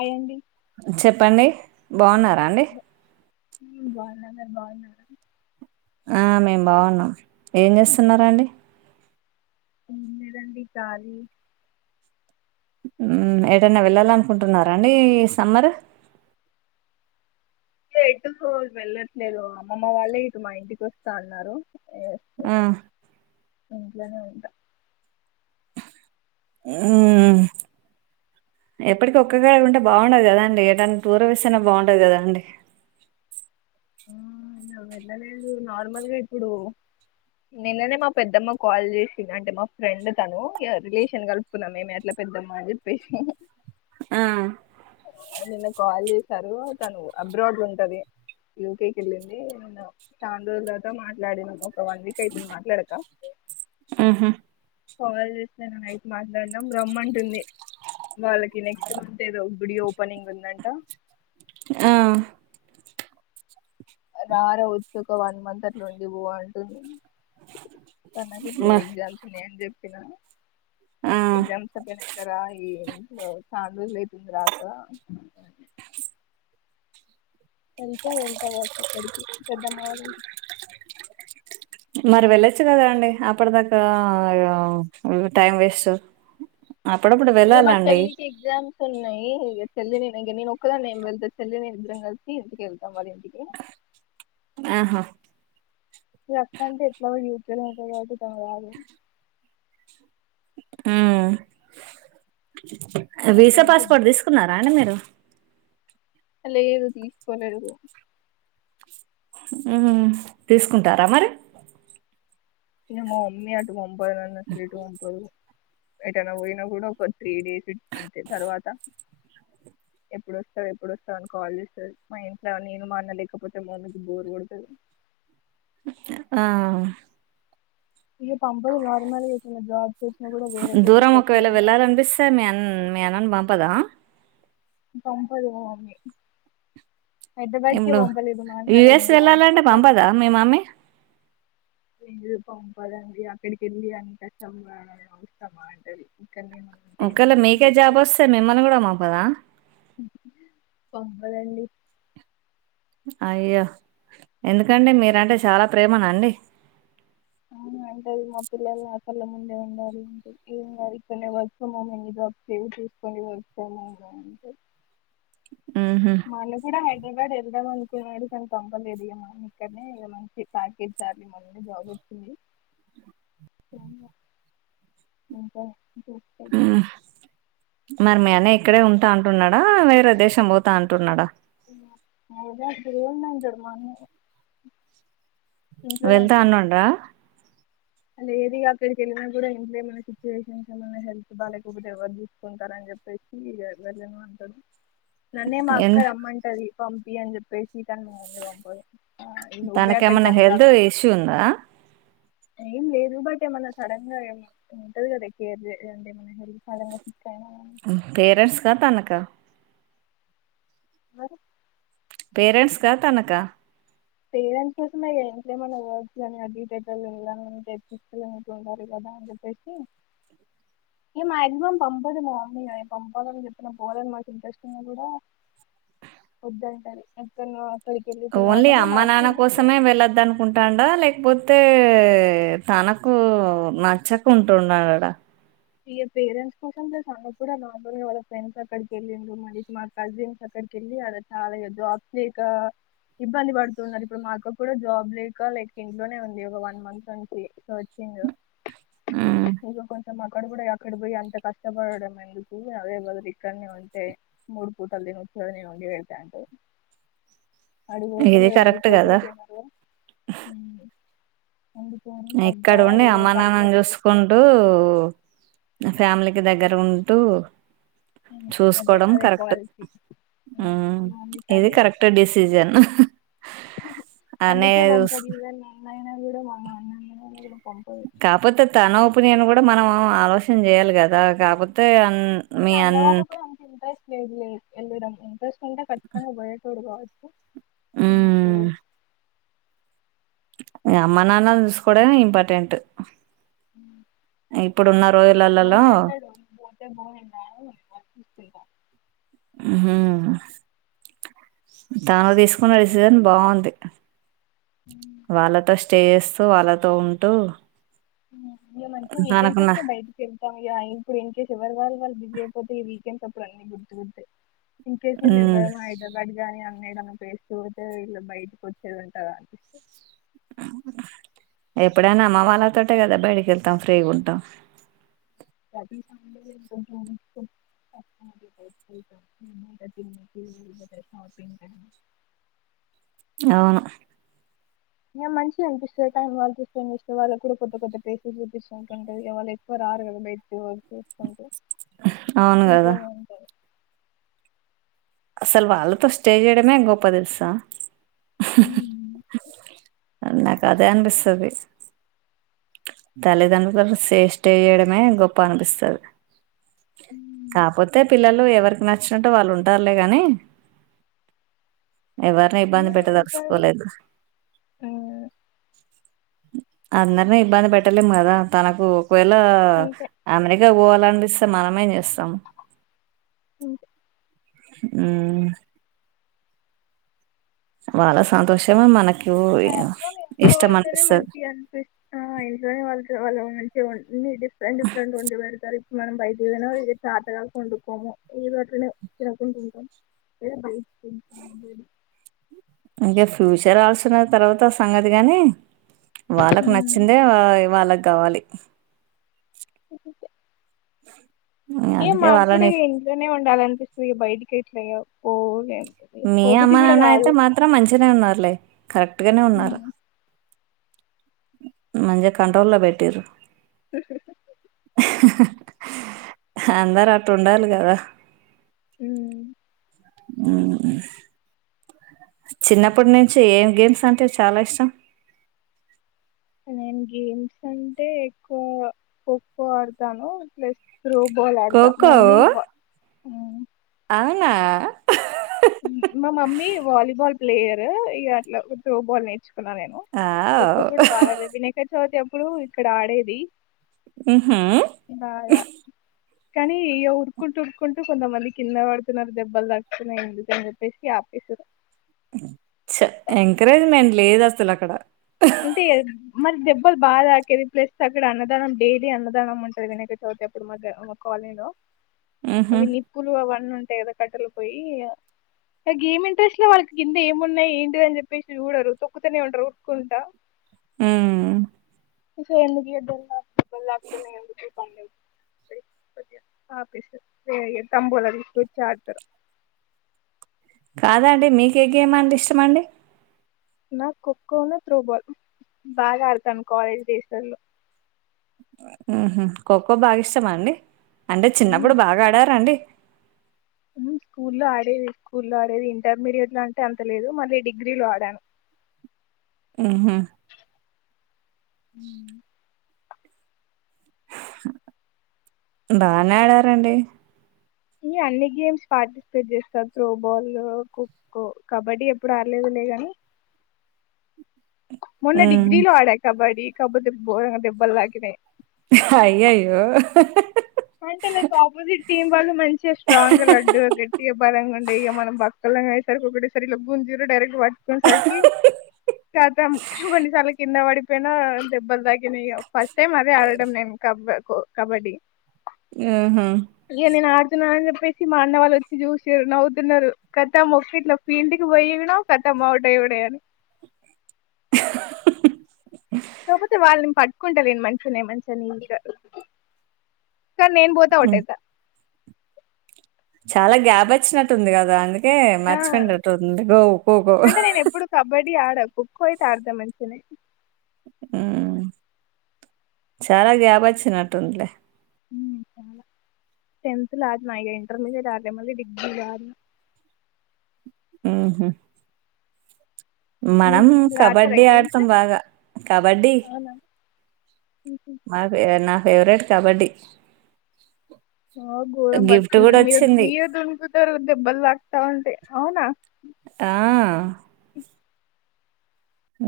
అయ్యండి చెప్పండి బాగున్నారా అండి ఉమ్ బాగున్నాండి బాగున్నారా ఆ మేం బాగున్నాం ఏం జేస్తున్నారా అండి ఏం లేదండి కాలీ ఉమ్ ఏటైనా వెళ్ళాల అనుకుంటున్నారా అండి సమ్మర్ ఎటుకు వెళ్ళట్లేదు అమ్మమ్మ వాళ్ళే ఇటు మా ఇంటికి వస్తా అన్నారు ఆ ఇంట్లనే ఉంట ఉమ్ ఎప్పటికి ఒక్క గాడ ఉంటే బాగుండదు గదా అండి ఎటన్నా టూర్ వేస్తేనే బాగుంటది గదా అండి అవునా వెళ్ళలేదు నార్మల్గా ఇప్పుడు నిన్ననే మా పెద్దమ్మ కాల్ జేసింది మా ఫ్రెండ్ తను రిలేషన్ గలుపుకున్నాం మేమే అట్లా పెద్దమ్మ జెప్పేసి ఆ తరువాత అను అబ్రాడ్ల ఉంటది యూకేకి వెళ్ళింది నేను చండ్రోజుల తరువాత మాట్లాడినాను ఒక వన్ వీక్ అయితుంది మాట్లాడక ఆహా కాల్ చేస్తే నిన్న నైట్ మాట్లాడినాం రమ్మంటుంది వాళ్ళకి నెక్స్ట్ మంత్ ఏదో గుడి ఓపెనింగ్ ఉందంటా ఆ రార ఒచ్చి ఒక వన్ మంత అట్లుండి పో అంటుంది నాకు మ ఇప్పుడు ఎగ్జామ్స్న్నా అని చెప్పినా ఆ ఎగ్జామ్స్ తర్వాత్ రా ఈ చనారోజులు అతుంది రాక వెళ్తే వెళ్తా కావచ్చు అప్పడికి పెద్దమ్మ వాల్ మరి వెళ్ళొచ్చు కదా అండి అప్పటి దాకా ఆ టైం వేస్ట్ అ ఇగ మా చెల్లికి ఎగ్జామ్స్ ఉన్నాయ్ చెళ్ళి నిను ఇంగ నేను ఒక్కదాన్ని ఎం వెళ్త చెళ్ళి నిను ఇద్దరం కలిసి ఇంటికేళ్తామ్ వాళ్ళింటికి ఆహా ఇగ అక్క ఎట్లాగు యూకే లో ఉంటది కాబట్టి తాను రాదు మ్మ్ ఇక వీసా చెల్లికి పాస్పోర్ట్ ఎగ్జామ్స్ తీసుకున్నారా అండి మీరు అ లేదు తీసుకోలేదు హు తీసుకుంటారా మరి ఇగ్ మా మమ్మీ అటు పంపాదు అసలు ఎటు పంపదు ఎటైనా పోయినా కూడా ఒక త్రీ డేస్ అంతే తర్వాత ఎప్పుడు వస్తావు ఎప్పుడు వస్తావు అని కాల్ చేస్తారు మా ఇంట్లో నేను మా అన్న లేకపోతే మ మమ్మీకి బోరు కొడుతది ఆ ఇగ పంపంది గవర్నమెంట్ ఇచ్చిన జాబ్స్ కూడా వేరే ప్లేసెస్ దూరం కి వచ్చినా ఒకవేళ కూడా వెళ్ళాలనిపిస్తే మీ అన్ మీ అన్నని పంపదా పంపదు మా మమ్మీ హైదరాబాద్ కే ఇప్పుడు పంపలేదు మా అన్న లైక్ యుఎస్ జాబ్ వెళ్ళాలంటే పర్పస్ పంపదా మీ మమ్మీ ఇంగ్ పంపదండి అక్కడికి వెళ్ళి అని కష్టం పటడం ఎందుకమ్మ అంటది ఇక్కడనే మనం ఉట్టిగనే ఒకేళ మీకే జాబ్ చేసుకో వస్తే మిమ్మల్ని కూడా పంపద పంపదండి అయ్యో ఎందుకండి మా మీరంటే చాలా ప్రేమన అండి అంటే అది మా పిల్లలు ఆ కళ్ళ ముందే ఉండాలి ఇంకాదు ఎక్కన్నే వర్క్ ఫ్రొమ్ హోమ్ ఉంది జాబ్ ఇక్కన్నే ఇక్కన్నే ఉండు ఆంట్ ఉహు మన్ని కూడా హైదరాబాద్ ఎల్డామన్ కున్నాడు కానీ పంపలేదు ఇగ మా ఇక్కడనే ఇగ మంచి ప్యాకేజ్ మంచి జాబ్ వచ్చింది ఉమ్ [unintelligible] మరి మీ అన్నయ్య ఇక్కడే ఉంటా అంటున్నాడా వేరే దేశం పోతా అంటున్నాడా సేమ్ అంటాడు మా అన్నయ్య వెళ్తా అన్నాండ్రా లేదు ఇగ అక్కడికి వెళ్ళినా కూడా ఇంట్లో ఏమన్నా సిచ్యువేషన్స్ ఏమన్న హెల్త్ బాలేకపోతే ఎవరు చూసుకుంటారని చెప్పేసి వెళ్ళను అంటాడు నన్నే మా ఎందు అక్క రమ్మంటది పంపి అని చెప్పేస్ తాంది మా మమ్మీ పంపదు నువ్వే తనకేమన్నా అక్కడికంత హెల్త్ ఇష్యూ ఉందా ఏం లేదు బట్ ఏమనా సడన్ గా ఉంటది కదా కేర్ అంటే ఏమన్నా హెల్ప్ పేరెంట్స్ క తనక మర్ పేరెంట్స్కా తనకా పేరెంట్స్ కోసమే ఇగ ఇంట్లో ఏమన్నా వర్క్స్ గానీ ఏవి [unintelligible] ఉండాలి గా బాయ్ చెప్పేసి [inaudible] ఇగ మాక్సిమం పంపదు మా మమ్మీ పంపదని చెప్పిన పోలేని మాకు ఇంట్రెస్ట్ంగ్ కూడా వద్దంటది ఎక్కడనో అక్కడికి కెళ్ళి ఇక ఓన్లీ నార్మల్ గా అమ్మ మా అక్క నాన్న వెళ్ళింది కోసమే వెళ్లొద్ద అనుకుంటాడా లేకపోతే తే తనకు నచ్చకుంటున్నాడడ ఈ పేరెంట్స్ కోసం ప్లేస్ అన్న కూడా నార్మల్గా వాళ్ళ ఫ్రెండ్స్ అక్కడికి వెళ్ళిం మరి మా కజిన్స్ అక్కడ ళ్లి అద చాల జాబ్ లేక ఇబ్బంది పడుతున్నారు ఇప్పుడు మాకుప్పు జాబ్ లేక లైక్ ఇంట్లోనే ఉంది ఒక వన్ మంత్ నుంచి సర్చింగ్ ఉ ఇక కొంచెం అక్కడ కూడా అక్కడ పోయి అంత కష్టపడడం ఎందుకు అదే బదులు ఇక్కడనే ఉంటే మూడు పూటలు తినచ్చ కదా నేను వండి పెడతాంటే [inaudible] అడుపోతే ఇది మీడి కరెక్ట్ వొండుకోరు కదా తినరు వండుకోరు ఇక్కడ సరిగ్గా ఉండి ఏదో అమ్మానాన్న ను పచ్చడి చేసుకో చూసుకుంటూ నా ఫ్యామిలీకి దగ్గర ఉంటూ అదే అదే పాలసీ ఉ మా మమ్మీకి ఇది కరెక్ట్ అదే డిసిజన్ అనే అందుకే చూస్- బంపోదు నైనా కూడా బొమ్మ అన్నయ విడం మామ కాపోతే తన పనియన్ కూడా మనం ఆలోచన చేయాలి కదా కాపోతే ఇ అన్న వాళ్ళకి కూడా అంత ఇంట్రెస్ట్ లేదు లేదు వెళ్ళడం ఇంట్రెస్ట్ ఉంటే ఖచ్చితంగా పోయేటోడు కావచ్చ చిన్న ఉమ్, స్టేట్ అమ్మ నాన్న చూసుకోవడమె ఇంపార్టెంట్ [inaudible] ఇప్పుడు ఉన్నార్ ఏ అంట దు బోతే బొ నేను నాయనను జసుకుంటా తాను తీసుకున్న డిసిజన్ బాగుంది వాళ్ళతో స్టే చేస్తూ వాళ్ళతో ఉంటూ ఇక మంచిగా వీకెండ్స్ తనకున్న చస్తేబయటకి వెళ్తాం ఇక ఇప్పుడు ఇన్ కేస్ ఎవరి వాళ్ళుళ్ళు బిజీ అయిపోతా నాకు అప్పుడు అవన్నీ గుర్తు గుర్తే ఇన్ కేస్ ఉమ్ ఇంకేవ్వర హైదరాబాడ్ గాని న్నదన్నా వేస్త పోతే ఇలా బయటకి వచ్చేది ఉంటంది అనిపిస్త [inaudible] ఎప్పుడైనా అమ్మ వాళ్ళతోటే కదా బయటికి వెళ్తాం ఫ్రీగా ఉంటాం థట్ ఇస్ ఒన్ తే లానే కొంచెం చూసుకో శాపి [inaudible] అవును ఇక మంచిగా అనిపిస్తుంది వాళ్ళ చూస్తనిపిస్త వాళ్ళు కూడా కొత్త కొత్త ప్లేసెస్ చూపిస్తుంటా వాళు ఎక్కువ రారుగా బైటికి వాళ్ళు చూసుకుంటా అవును ఇంట్లో కదా నే ఉంటారు అసలు వాళ్ళతో స్టే చేయడమే గొప్ప తెలుసా ఉమ్. అ కదే అనుపిస్తది తల్లిదండ్రుల సేస్ట చేయడమే గొప్ప అనిపిస్తది ఉమ్. కాపోతే పిల్లలు ఎవరికి నచ్చినట్టు వాళ్ళు ఉంట సర్లే కానీ ఎవరిని ఇబ్బంధ నేను పెట్టద ఇంకా స్కూలేదు ఆ, అందరినీ ఇబ్బంది పెట్టలేం కదా తనకు ఒకవేళ అంతే ఆమెరి పాలానిపిస్తే మనమే చేస్తాం అంతే ఉ వాళ్ళ సంతోషమె మనకు ఇ ఇష్టం వాళ్ళతోనే అనిపిస్తది మంచిగా అనిపిస్త ఇంట్లోనే వాళ్ళతో వాళ్ళ మంచిగా ఉంది డిఫరెంట్ డిఫరెంట్ ఉండి పెడతారు మనం బయటకు వెళ్ళిన ఇది చేతకాక వండుకోము ఎదో అట్లేనే తినకుండ ఉంటాం ఏ బైస్కిల్ కనబడ్డాడు ఇగ ఫ్యూచర్ ఆల్సిన తర్వాత సంగతి గానీ వాళ్ళక్ నచ్చిందే వాయ్ వాళ్ళక్ గావాలి అంతే ఏ అందుకే మాక్ కూడా వాళ్ళని ఇంట్లోనే ఉండాలి అనిపిస్తది బయటికెట్ చేయవ్ పోలే మీ అమ్మ నాన్న అయితే మాత్రం మంచిగనే ఉన్నారులే కరెక్ట్ గనే ఉన్నారు మంచిగ కంట్రోల్లో బెట్టిర్రు అందరూ అట్టుండాలి కదా హ్మ్ హ్మ్ చిన్నప్పట్ నుంచి ఏం గేమ్స్ అంటే చాలా ఇష్టం నేను గేమ్స్ అంటే ఎక్కువ ఖోఖో ఆడతాను ప్లస్ త్రో బాల్ ఆడతా మా ఖోఖో మమ్మీ ఆ.. మా మమ్మీ వాలీబాల్ ప్లేయర్ ఇగ అట్లా త్రోబాల్ నే ర్చుకున్నా నేను ఖో ఖో ఆవ్! కూడా బాగానే వినయకచవితి అప్పుడు ఇక్కడ ఆడేది హుహు. బాగా కానీ ఇ ఉరుకుంటు ఉరుకుంటు కొంతమంది కింద వడుతున్నారు దెబ్బల్తగుతున్నాయండి పెన్ను పెస్కి ఆపేసాను ఛ ఎంకరేజ్మెంట్ లేదు అస్సలు అక్కడ అంటే మరి దెబ్బల్ బా తకిరి ప్లస్ అక్కడ అన్నదానం డైలీ అన్నదానం ఉంటంది వినయక చవితి అప్పుడు మధ్యహ్నం మొక్కుకోవ్ అలిలో హుహు. నిప్పులు అవన్నీ ఉంటాయ్ కదా కట్టెల పోయ్యి ఆ గేమ్ ఇంట్రెస్ట్ లో వాళ్ళకి కింద ఏమున్నాయి ఏంటి ఇది అని జెప్పెసి చూడరు తొక్కుతునే ఉంటర్రు ఉరుకున్. ట హ్మ్ ఒసేయ్ ఎందుకు యుద్దల్ కావ మరి లేపొతేని నేను ఎందుకు పని లేదు ఆపేసా వే తంబులా తీస్కొచ్చి ఆడతరు కాదండి మీకు ఏ గేమ్ అంటే ఇష్టమండి నాక్ ఖోఖో ని త్రోబాల్ బాగా ఆడతాను కాలేజ్ డేస్ లల్లో ఆహా ఖోఖో బాగా ఇష్టమా అండి అంటే ఉమ్ చిన్నప్పుడు బాగా ఆడరా అండి ఉమ్ స్కూల్లో ఆడేది స్కూల్లో ఆడేది ఇంటర్మీడియట్ లో అంటే అంత లేదు మళ్ళీ డిగ్రీ లో ఆడాను హ్మ్ హు మ్మ్ బానే ఆడారండి ఈ అన్ని గేమ్స్ పార్టిసిపేట్ జేస్తారు త్రోబాల్ ఖోఖో కబడ్డీ ఎప్పుడు ఆడలేదు లే గాని మొన్న హ్మ్. డిగ్రీ లో ఆడా కబడ్డీ కపోతే బోల్అన్ని దెబ్బల్ తాకినాయ్ అయ్యయ్యో అంటే లైక్ ఆపోజిట్ టీమ్ వాళ్ళు మంచిగా స్ట్రాంగ్ గా లడ్డు గట్టిగా బలంగ ఉండే ఇగ మనం బక్కల అ సరికి ఒకటే సారి గుజ్జిర్రు డైరక్ట్ పట్ కొన్ సరికి కతం కొన్ని సార్లు కింద పడి ప్పేనా దెబ్బల్ తాకినియో ఫస్ట్ టైమ్ అదే ఆడడం నేను కబ ఖో కబడ్డి యహా తున్న చెప్పేసి మా అన్న వాళ్ళు వచ్చి జూసిరు నవ్వుతున్నారు కతం ఒక్కట్ నా ఫీల్డ్కి పోయి గూడ కతం ఉమా అవుట్ ఉడే గాని [unintelligible] కాకపోతే వాళ్ళని పట్టుకుంటారు మనుషునే మంచి నిటగా ఈసార్ నేను పోతా అవుట్ హ్మ్. అయితా చాలా గ్యాప్ వచ్చినట్టుంది గదా అని హే ఆ మర్చిపోండట్టుతుంది గో కోకో కోకో అయితే అడ్తా మంచిగనే మ్ చాలా గ్యాప్ వచ్చినట్టుంది లే [inaudible] టెన్త్ అడినా ఇగా ఇంటర్మీడియట్ ఆడలే మళ్ళీ డిగ్రీ అడినా ఉహు మీ మనం మీరు ఆడతారా కబడ్డీ గేమ్స్ ఆడతాం బాగా కబడ్డీ అవునా మా ఫ నా ఫేవరెట్ కబడ్డీ ఆ గోరం గిఫ్ట్ గూడా పట్టుకుంటారు వచ్చింది. మీద దునుకుతారు దెబ్బలు తాకుతావుంటాయ్ అవునా ఆఆ